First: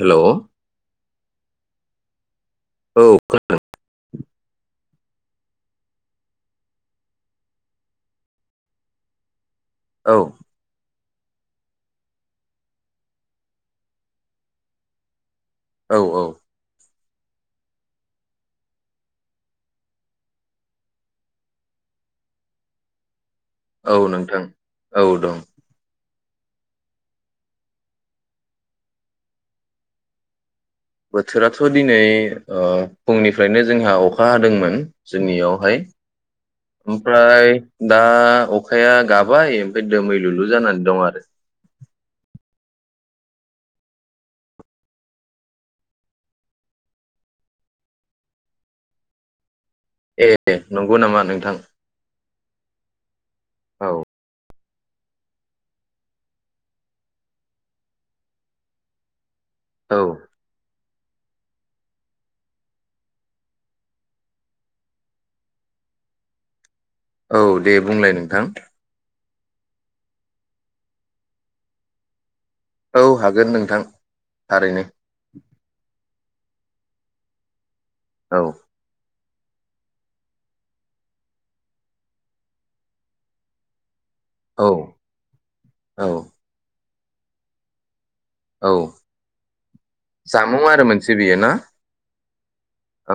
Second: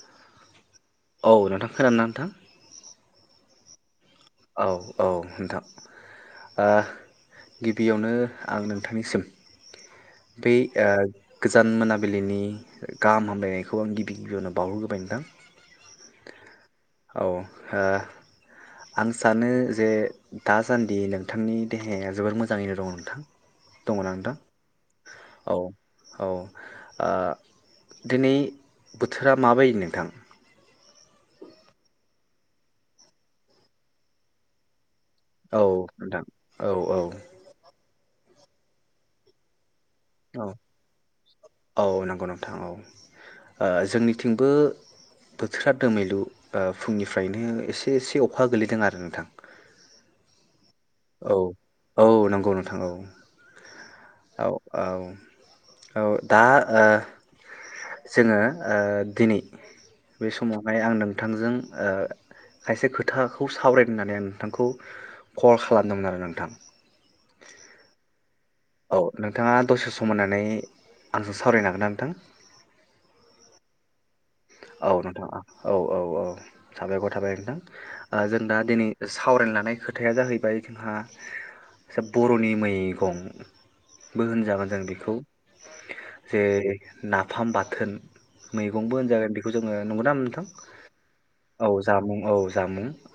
Hello औ नोंथां खोनादोंना? थां। औ खोनादों। औ औ नोंथां ओ गिबियावनो आं नोंथांनिसिम औ बे ओ गोजान मोनाबिलिनि गाहाम हामलायनायखौ आं गिबि गिबियावनो बावहरग्रोबाय नोंथां। औ औ। औ ओ आं सानो जे दासान्दि नोंथांनि देहाया जोबोर मोजाङैनो दङ नोंथां। औ नोंथां औ दं। औ औ ओ दिनै बोथोरा माबायदि नोंथां? बोथोराथ' दिनै ओ फुंनिफ्रायनो जोंहा अखा हादोंमोन। औ जोंनियावहाय नोंथां औ औ ओमफ्राय दा अखाया गाबाय। ओइ औ दोमैलुलु जानानै दं आरो। औ नंगौ नोंथां औ ओ जोंनिथिंबो बोथोरा दोमैलु ओ फुंनिफ्रायनो एसे एसे अखा गोलैदों आरो नोंथां। ए नंगौ नामा नोंथां? थां औ। औ। औ औ दा ओ जोङो ओ दिनै औ बे समावहाय आं नों थांजों ओ खायसे खोथाखौ सावरायनो होननानै आं नोंथांखौ कल खालामदोंमोन आरो नोंथां। औ दे बुंलाय नोंथां। औ नोंथांङा दसे सम होनानै आंजों सावरायनो हागोन ना नोंथां? औ हागोन नोंथां। थारैनो औ नोंथांङा औ औ औ। साबायखर थाबाय नोंथा। ओ औ जों दा दिनै गोसो थावरायनो लानाय खोथाया जाहैबाय जोंहा सोब बर'नि मैगं। बो औ होनजागोन जों बिखौ औ जे नाफाम बाथोन। औ मैगंबो होनजागोन। बेखौ जोंङो नंगौना नोंथां जामुं आरो मोनसे बेयो ना औ जामुं औ जामुं औ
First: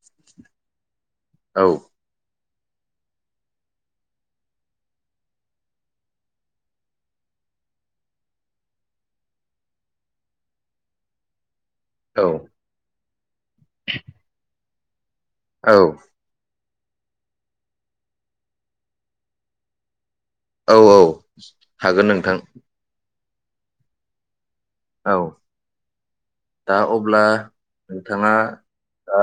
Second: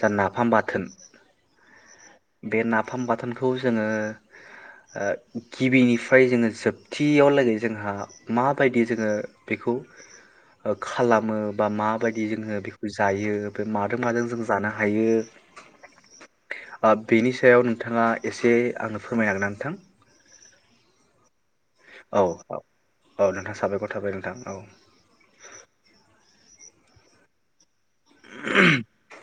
जा नाफाम बाथोन। औ। बे नाफाम बाथोनखौ जोंङो ओ गिबिनिफ्राय जोंङो जोबथियाव लागै जोंहा माबायदि जोंङो बेखौ ओ खालामो दा औ माबायदि जोंहो बिखौ जो जायो। दो मादो माजों जों जानो हाग हायो। औ। ओब बेनि सायाव नोंथांङा एसे आंनो फोरमायनो हागोन ना नोंथां? औ औ। हागोन औ नोंथां। औ औ नोंथां साबायखर थाबाय नोंथां औ। औ दा अब्ला नोंथांङा ओ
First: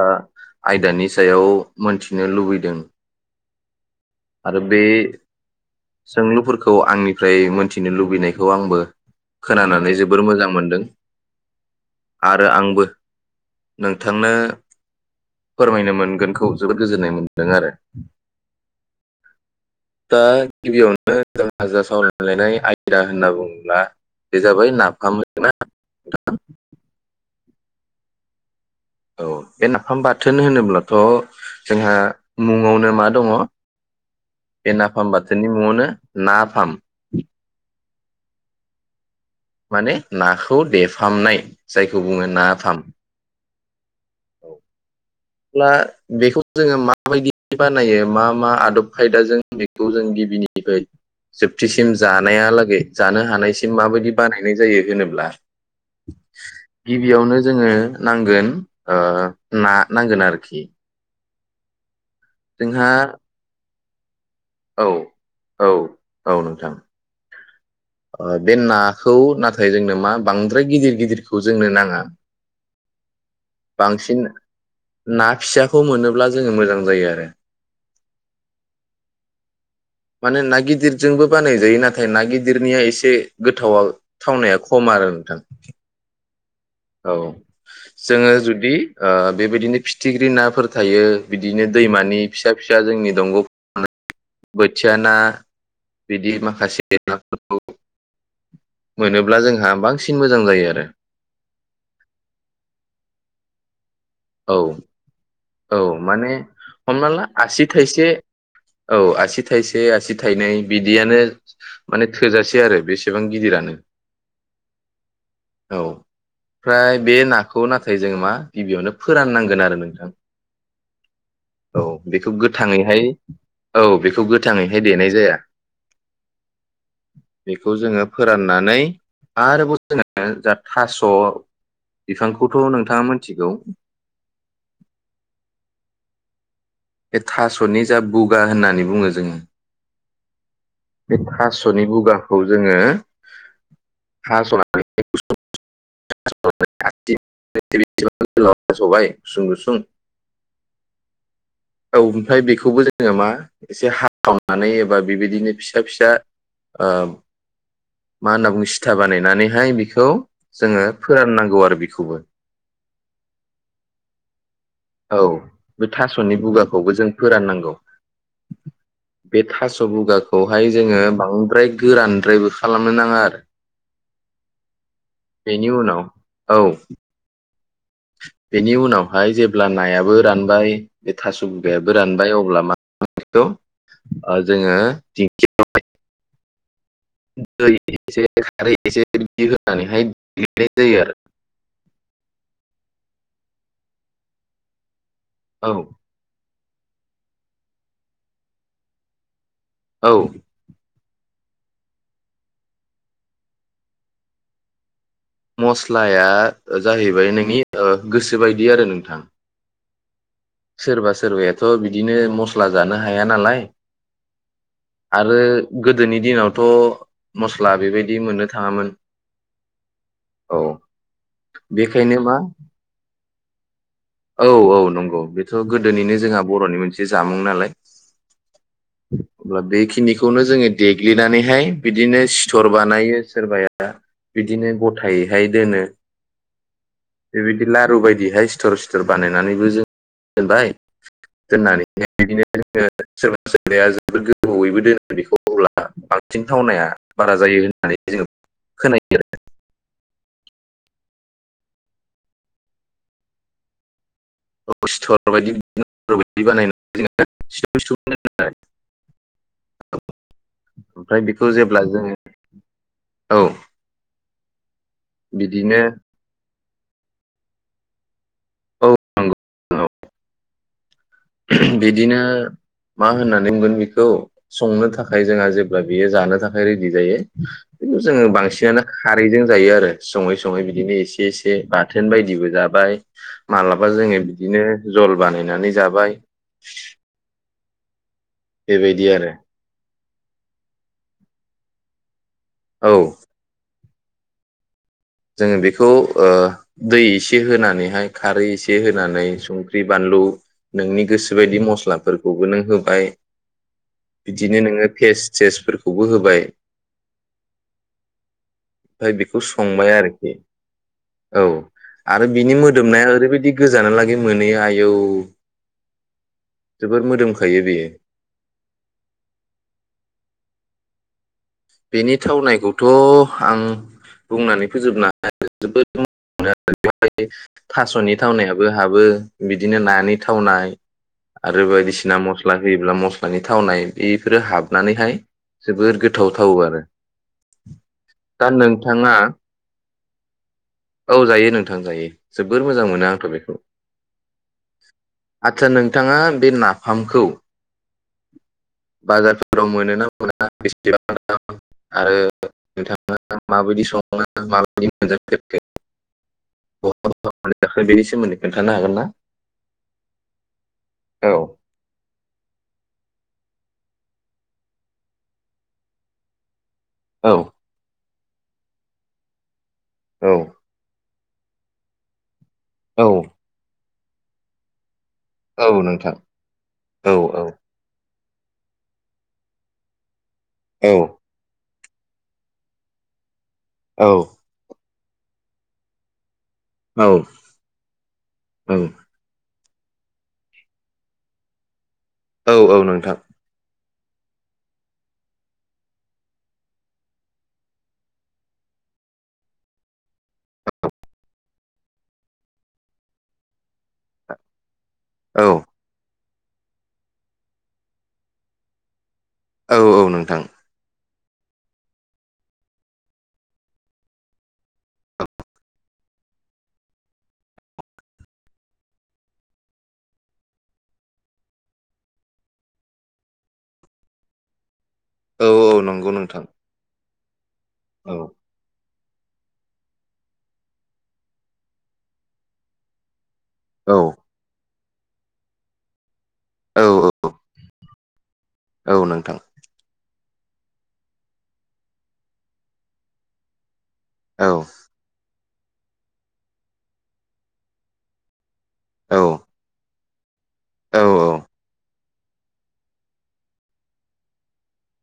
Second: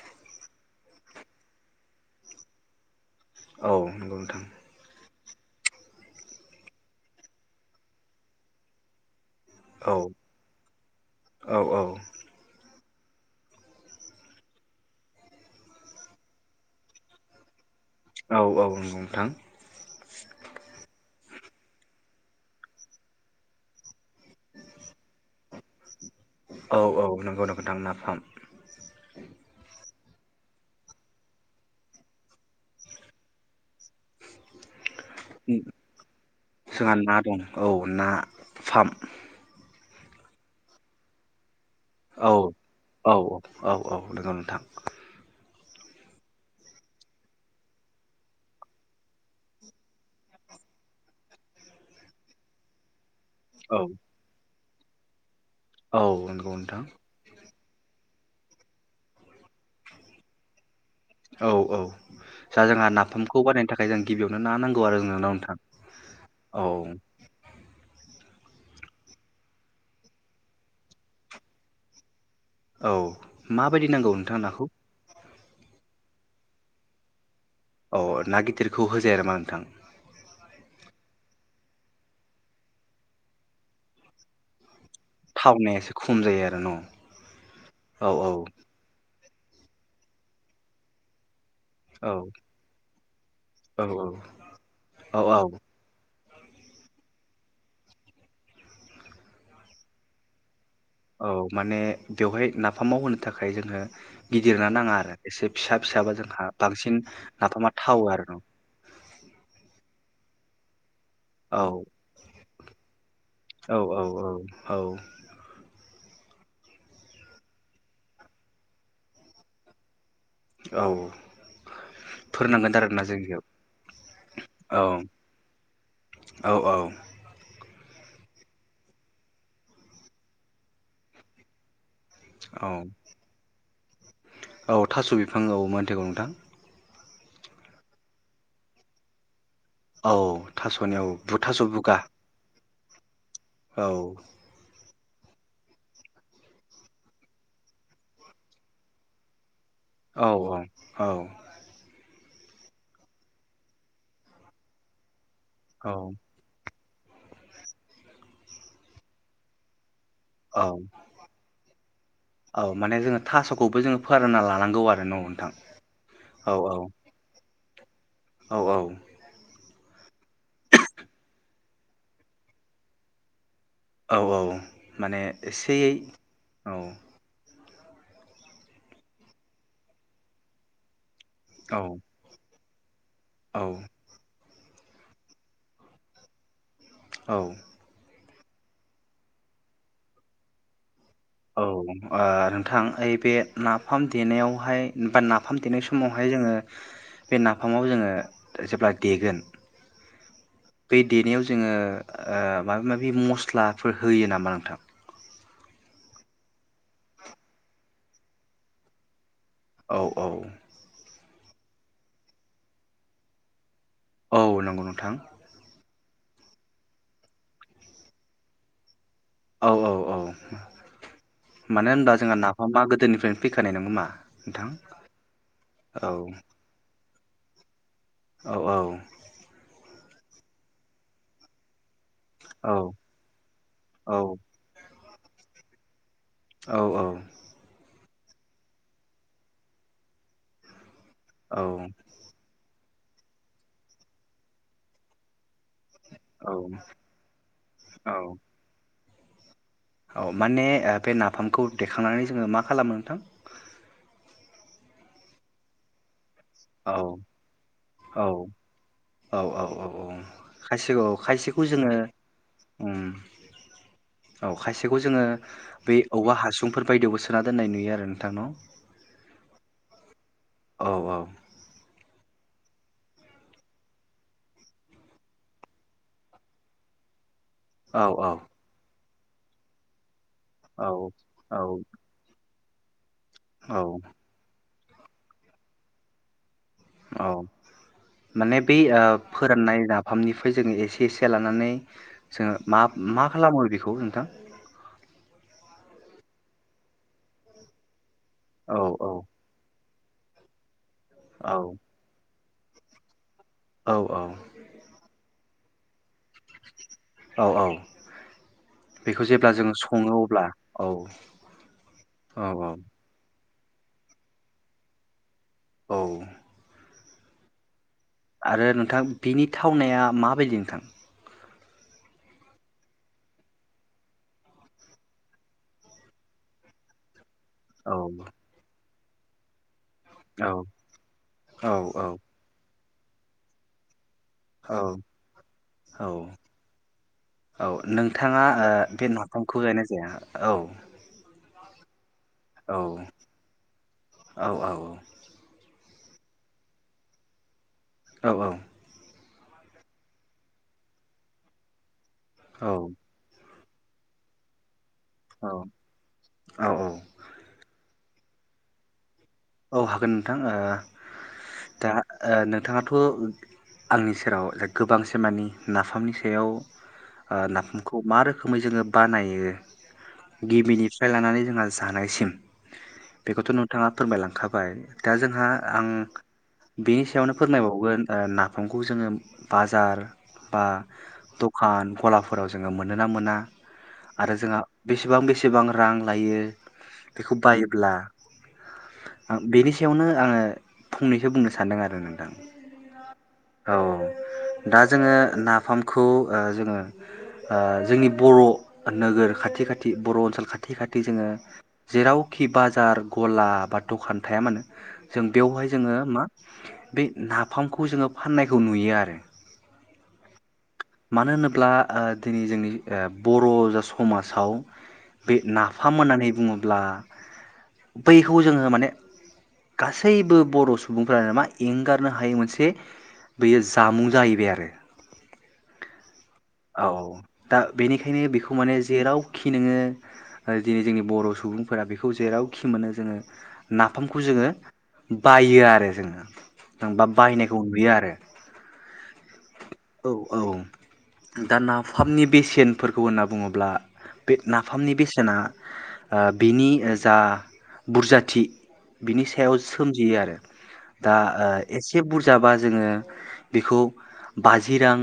आयदानि सायाव मोनथिनो लुबैदों। औ। नंगौ नोंथां आरो बेे सोंलुफोरखौ आंनिफ्राय मोनथिनो लुबैनायखौ आंबो औ खोनानानै जोबोर मोजां मोनदों औ औ आरो आंबो नोंथांनो फोरमायनो मोनगोनखौ जोबोद गोजोननाय मोनदों आरो। औ औ नंगौ नोंथां। दा गिबियावनो जोंहा जा सावरायनोलानाय आयदा होनना बुङोब्ला बे जाबाय नाफाम ना [unintelligible] थां नाफाम‌। औ बे नाफाम बाथोन होनोब्लाथ' जोंहा मुङावनो मा दङ बे नाफाम बाथोननि मुंआवनो ना फाम। जोंहा ना दं औ ना फाम। माने नाखौ देफामनाय जायखौ औ बुङो ना फाम। औ औ। औ नोंगौ नोंथां। अब्ला बेखौ जोङो माबायदि बानायो मा मा आदब खायदाजों बेखौ जों गिबिनिफ्राय जोबथिसिम जानायालागै जानो औ हानायसिम माबायदि बानाय [unintelligible] जायो होनोब्ला औ नंगौ नोंथां। गिबियावनो जोङो नांगोन ओ ना नांगोन आरोखि। औ औ। दा जोंहा नाफामखौ बानाय थाखाय जों गिबियावनो ना नांगौ औ आरोना नोंथां औ औ। ओ बे नाखौ नाथाय जोंनो मा बांद्राय गिदिर गिदिरखौ जोंनो नाङा। औ माबायदि नांगौ बांसिन नोंथां नाखौ? ना फिसाखौ मोनोब्ला जोङो मोजां जायो आरो। अ' ना गिदिरखौ होजाया नामा नोंथां? मानो ना गिदिरजोंबो बानायजायो नाथाय ना गिदिरनिया एसे गोथावा थावनाया ख खम आरो नोंथां। थावनाया एसे खम जायो आरो न' औ औ औ जोङो जुदि ओ बेबायदिनो फिथिख्रि नाफोर थायो। बिदिनो औ दैमानि फिसा फिसा जोंनि दंग' बोथिया ना। औ औ बिदि माखासे नाफोरखौ मोनोब्ला जोंहा बांसिन मोजां जायो आरो। औ माने बेवहाय नाफाम माव होनो थाखाय जोङो औ औ फिसाबा माने जोंहा बांसिन हमना ला आसि नाफामा थावो थाइसे आरो न औ आसि थाइसे आसि थायनै बि बियानो औ माने थोजासे आरो बेसेबां गिदिरानो औ औ औ औ औ। ओमफ्राय बे नाखौ नाथाय जों मा गिबियावनो फोराननांगोन आरो नोंथां। औ औ बेखौ फोरोंनांगोन गोथाङैहाय आरोना जोंनियाव औ बेखौ गोथाङैहाय औ देनाय जाया औ औ बेखौ जोङो। फोराननानै आरोबाव जोङो जा थास' बिफांखौथ' औ नोंथाङा मोनथिगौ। औ थास' बिफां औ मोनथिगौ नोंथां। बे थास'नि जा बुगा होननानै बुङो जोङो। औ थास'नियाव बे बुथास' थास'नि बुगा। बुगाखौ जोङो औ। [unintelligible] हास'बाय गुसुं गुसुं औ औ औ। औ ओमफ्राय बेखौबो जोङो मा एसे हाखावनानै एबा बेबादि बिदिनो फिसा औ फिसा ओब मा होनना बुङो सिथा बानायनानैहाय बेख औ बेखौबो औ माने जोङो थास'खौबो जोङो फोरानना लानांगौ आरो न औ नोंथां बे थास'नि औ औ बुगाखौबो जों फोरान नांगौ। औ औ। स' बुगाखौहाय जोङो बांद्राय गोरानद्रायबो खालामनो नाङा आरो औ औ माने बेनि एसेयै उनाव औ। बेनि उनावहाय जेब्ला नायाबो रानबाय बे थास' औ बुगायाबो रानबाय अब्ला मा? औ [unintelligible] जोङो [unintelligible] औ जायो एसे। खारै एसे बिदि होनानैहाय लिरनाय जायो आरो औ ओ नोंथां ओइ बे नाफाम देनायावहाय बा नाफाम आरो देनाय समावहाय जोङो बे नाफामाव जोङो जेब्ला देगोन औ औ बे देनायाव ज जोङो ओ माबा माबि मस्लाफोर होयो नामा नोंथां? मस्लाया जाहैबाय नोंनि ओ गोसोबायदि आरो नोंथां। औ औ सोरबा सोरबायाब थ' बिदिनो मस्ला जानो हाया नालाय औ नंगौ नोंथां। आरो गोदोनि दिनावथ' मस्ला बेबायदि मोननो थाङामोन। औ औ औ मानो बेखायनो होनबा मा जोंहा नाफाम मा गोदोनिफ्रायनो फैखानाय नङा मा? औ औ नंगौ बेथ' गोदोनिनो जोंहा बर'नि मोनसे जामुं नालाय औ औ खौनो जोंङो देग्लिनानैहाय बिदिनो सिथर औ बानायो सोरबाया औ बिदिनो ग थायैहाय दोनो। औ बे बायदि लारु बायदि बे सिथर बानायनानैबो जों दोनबाय औ दोननानै हाय बिदिनो सोरबा सोरबाया जोबोद गोबावैबो दोनो आरो बिखौ अब्ला बांसिन थावनाया बारा जायो होननानै औ जोंङो खोनायो। औ माने बे नाफामखौ देखांनानै जोंङो मा खालामो नोंथां [unintelligible] औ जोङो सिथर सिथुमना औ दोनो आरो औ औ औ औ ओमफ्राय बेखौ खायसेखौ-खायसेखौ जेब्ला जोंङो जोङो औ औ खायसेखौ जोंङो बिदिनो बै औवा हा सुंफोर बायदियावबो सोना दोननाय नुयो आरो। नोंथां औ नंगौ औ औ औ बिदिनो मा होननानै बुंगोन बेखौ संनो थाखाय जोंहा जेब्ला बेयो जानो थाखाय रेडि जायो औ जोंङो औ बांसिनानो खारैजों जायो आरो सङै सं ङै बिदिनो एसे एसे औ बाथोन बायदिबो जा बाय औ मालाबा जोंङो बिदिनो जल बानायनानै जाबाय [inaudible] [inaudible] माने बै बेबायदि आरो फोराननाय ना फामनिफाय जोंङो एसे एसे लानानै जोंङो मा औ मा खालामो बे खौ नोंथां जोंङो बेखौ दै एसे होनानैहाय खारै एसे औ औ होनानै सं खरि बानलु नोंनि औ गोसोबायदि मस्लाफोरखौबो नों होबाय औ बिदि नो नोंङो फेस्ट सेस फोरखौबो होबाय औ औ बेखौ जेब्ला जोंङो यारोखि औ आरो औ बिनि औ मोदोमनाया ओरै बायदि गोजानालागै मोनोयो आयौ औ जोबोर मोदोमखायो बेयो। आरो नोंथां बिनि थावनाया माबायदि नोंथां? बेनि थावनायखौथ' आं बुंनानै फोजोबनो [unintelligible] [unintelligible] औ थास'नि थावनायाबो हाबो। बिदिनो ना नि औ थावनाय आरो औ औ बायदिसिना मसला होयोब्ला मस्लानि थावनाय बेफोरो औ हाबनानैहाय जोबोर औ गोथाव थावो आरो औ नोंथाङा दा ओ बे नोंथांङा नाफामखौ जायोना जाया औ औ जायो नोंथां जायो जोबोद औ मोजां आथ' बेखौ, औ औ आतसा नों नोंथांङा बे नाफामखौ औ औ फ्राव मोनो ना मोना बेसेबां? [unintelligible] आरो औ नोंथांङा माबायदि संङो मा औ औ [unintelligible] सोमोन्दै खोन्थानो हागोन ना? औ हागोन नोंथां ओ औ दा ओ नोंथांङाथ' आंनि सेराव गोबां से मानानि नाफामनि सायाव ओ औ नाफामखौ मा रोखोम खोमै जोंङो बानायो औ गिबिनि फ्राय लानानै जोंहा जानायसिम बेखौथ' नोंथांङा फोरमायलां खाबाय। दा जोंहा औ आं नोंथां बिनि औ सायावनो औ फोरमायबावगोन ओ नाफामखौ जोङो बाजार बा औ दखान गलाफोराव जोङो मोनोना मोना? औ आरो जोंहा बेसेबां बेसेबां रां लायो। बेखौ बायोब्ला औ बेनि सायावनो आङो फंनैसो बुंनो सानदों आरो ना औ औ नोंथां। औ दा जोङो नाफामखौ ओ जोङो ओ जोंनि बर' नोगोर खाथि खाथि बर' ओनसोल खाथि खाथि जोङो जेरावखि बाजार गला बा दखान थाया मानो जों औ बेवहाय जोङो मा बे नाफामखौ जोङो फाननायखौ नुयो आरो। औ औ नोंथां। मानो होनोब्ला ओ दिनै जोंनि बर' जा समाजाव बे नाफाम होननानै बुङोब्ला बैखौ जोङो माने गासैबो बर' सुबुंफ्रानो मा एंगारनो हायै मोनसे बेयो जामुं जाहैबाय आरो। औ औ नंगौ नोंथां। औ दा औ बेनिखायनो बेखौ माने जेरावखि नोङो ओ दिनै जोंनि बर' सुबुंफोरा बेखौ जेरावखि मोनो जोङो औ नाफामखौ जोङो बायो आरो जोङो। औ आंबा औ बाहायनायखौ नुयो आरो। औ नोंथां। औ औ दा नाफामनि बेसेनफोरखौ होनना बुङोब्ला बे औ नाफामनि बेसेना ओ बिनि जा बुरजाथि औ बिनि सायाव सोम जियो आरो। औ दा ओ ए से बुरजाबा जोङो बेखौ बाजि रां,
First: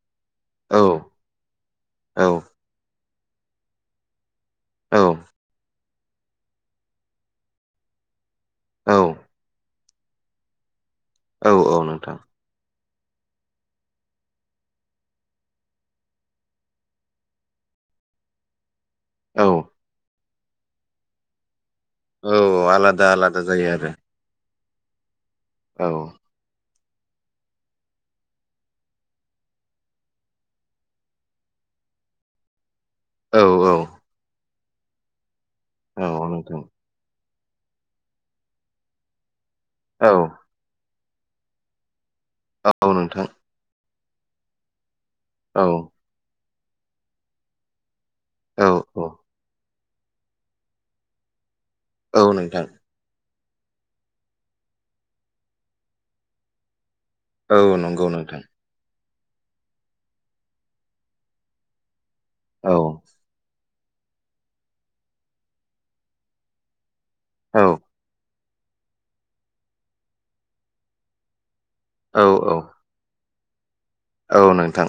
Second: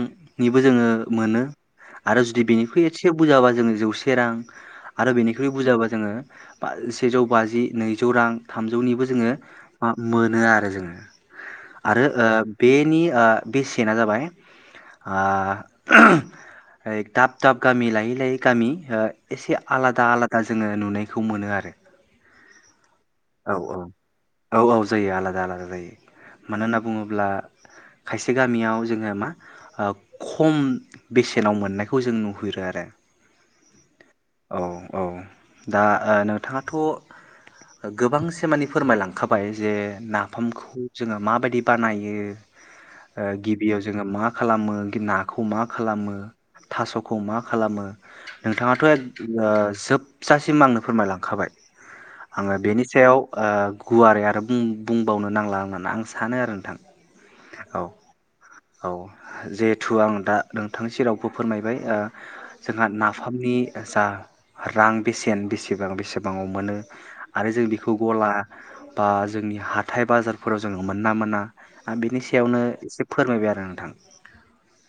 निबो औ जोङो मोनो आरो जुदि बेनि एसे बुरजाबा जोङो जौसे रां, औ आरो बेनिख्रुइ बुजाबा जोङो बा सेजौ बाजि नैजौ रां थामजौनिबो जोङो मा मोनो आरो जोङो औ औ आरो नोंथां ओ बे नि ओ बेसेना जाबाय ओ ऐ दाब दाब गामि लायै लायै गामि ओ औ एसे आलादा आला दा जोङो नुनायखौ मोनो आरो। औ आला दा आलादा औ जायो औ आरो। औ औ जायो आला दा आलादा जायो। मानोना बुङोब्ला खायसे गामियाव जोङो मा ओ खम बेसेनाव मोननायखौ जों नुहुरो आरो। औ औ। औ औ। दा औ ओ औ नोंथां नोंथाङाथ' गोबांसे मानि फोरमायलांखा बाय जे औ नाफामखौ जोङो माबायदि बानायो? औ ओ नोंथां। गिबियाव जोङो मा खालामो गिना खौ मा औ खालामो? थासखौ मा खालामो? औ नोंथाङाथ' एक औ ओ जोबजासिम आंनो फोरमायलांखाबाय। औ आङो नोंथां बेनि सायाव ओ गुवारै आरो बुं बुंबावनो नांला आंङोना आं सानो आरो नोंथां। औ नंगौ नोंथां। औ जिहेथु आं दा नोंथांनि सेरावबो फोरमायबाय ओ औ जोंहा नाफामनि जा रां बेसेन बेसेबां बेसेबाङाव मोनो आरो औ जों बेखौ गला बा जोंनि हाथाय बाजारफोराव जोङो मोना मोना आं बिनि औ औ सायावनो एसे फोरमायबाय आरो नोंथां। औ नोंथां।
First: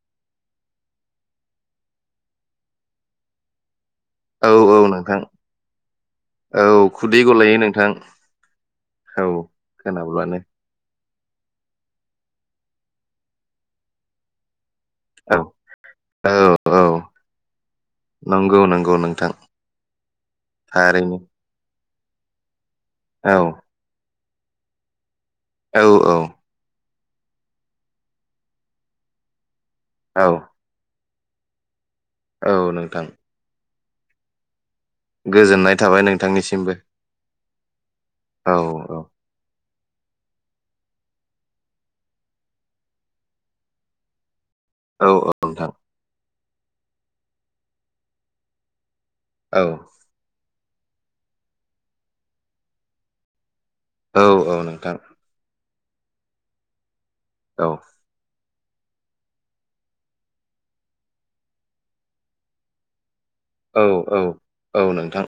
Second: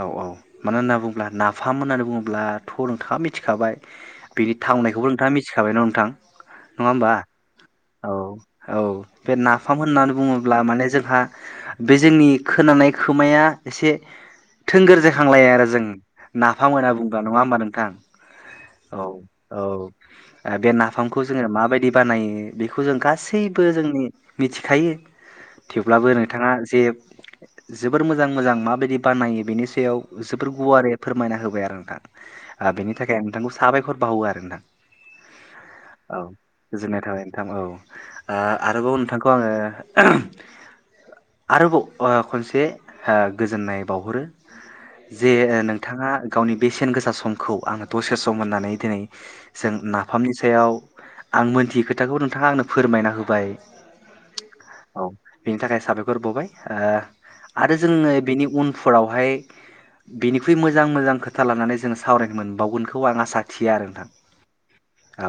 औ औ मानो होनना बुङोब्ला नाफाम होननानै बुङोब्लाथ' नोंथाङा मिथिखाबाय। औ बेनि औ थावनायखौबो नोंथां नोंथाङा मिथिखाबाय न नोंथां औ नङा होमबा खुदै गलायो नोंथां औ औ बे नाफाम होननानै खोनाब्लानो बुङोब्ला माने जोंहा बे जोंनि खोनानाय खोमाया एसे थोंगोर औ जेखांलायो आरो जों औ नाफाम औ होनना बुंबा नङा होमबा नोंथां नंगौ नंगौ औ नोंथां औ ओ बे थारैनो नाफामखौ जोङो माबायदि बानायो बेखौ जों औ गासैबो जोंनि मिथि खायो औ थेवब्लाबो औ नोंथाङा जे जोबोर मोजां मोजां माबायदि बानायो बेनि सा याव औ जोबोर गुवारै फोरमायना होबाय आरो नोंथां। औ ओ बेनि नोंथां थाखाय आं नोंथांखौ साबाय खर बावो आरो ना। गोजोननाय थाबाय नोंथांनिसिमबो। ओ औ आरोबाव औ नोंथांखौ आङो आरोबाव बा खनसे हो गोजोननाय बावहरो। औ जे ओ नोंथां नोंथाङा गावनि बेसेन गोसा समखौ आङो दसे सम होननानै दिनै औ जों नाफामनि सायाव आं मोनथियै खोथाखौ नोंथाङा आंनो फोरमायना होबाय। औ औ नोंथां। औ बेनि थाखाय साबायखर बावबाय। ओ औ आरो जोङो बेनि उन फोरावहाय बिनिख्रुइ मोजां मोजां खोथा लानानै जोङो सावरायनो मोनबावगोनखौ आं आसा थियो औ आरो नोंथां औ औ नोंथां।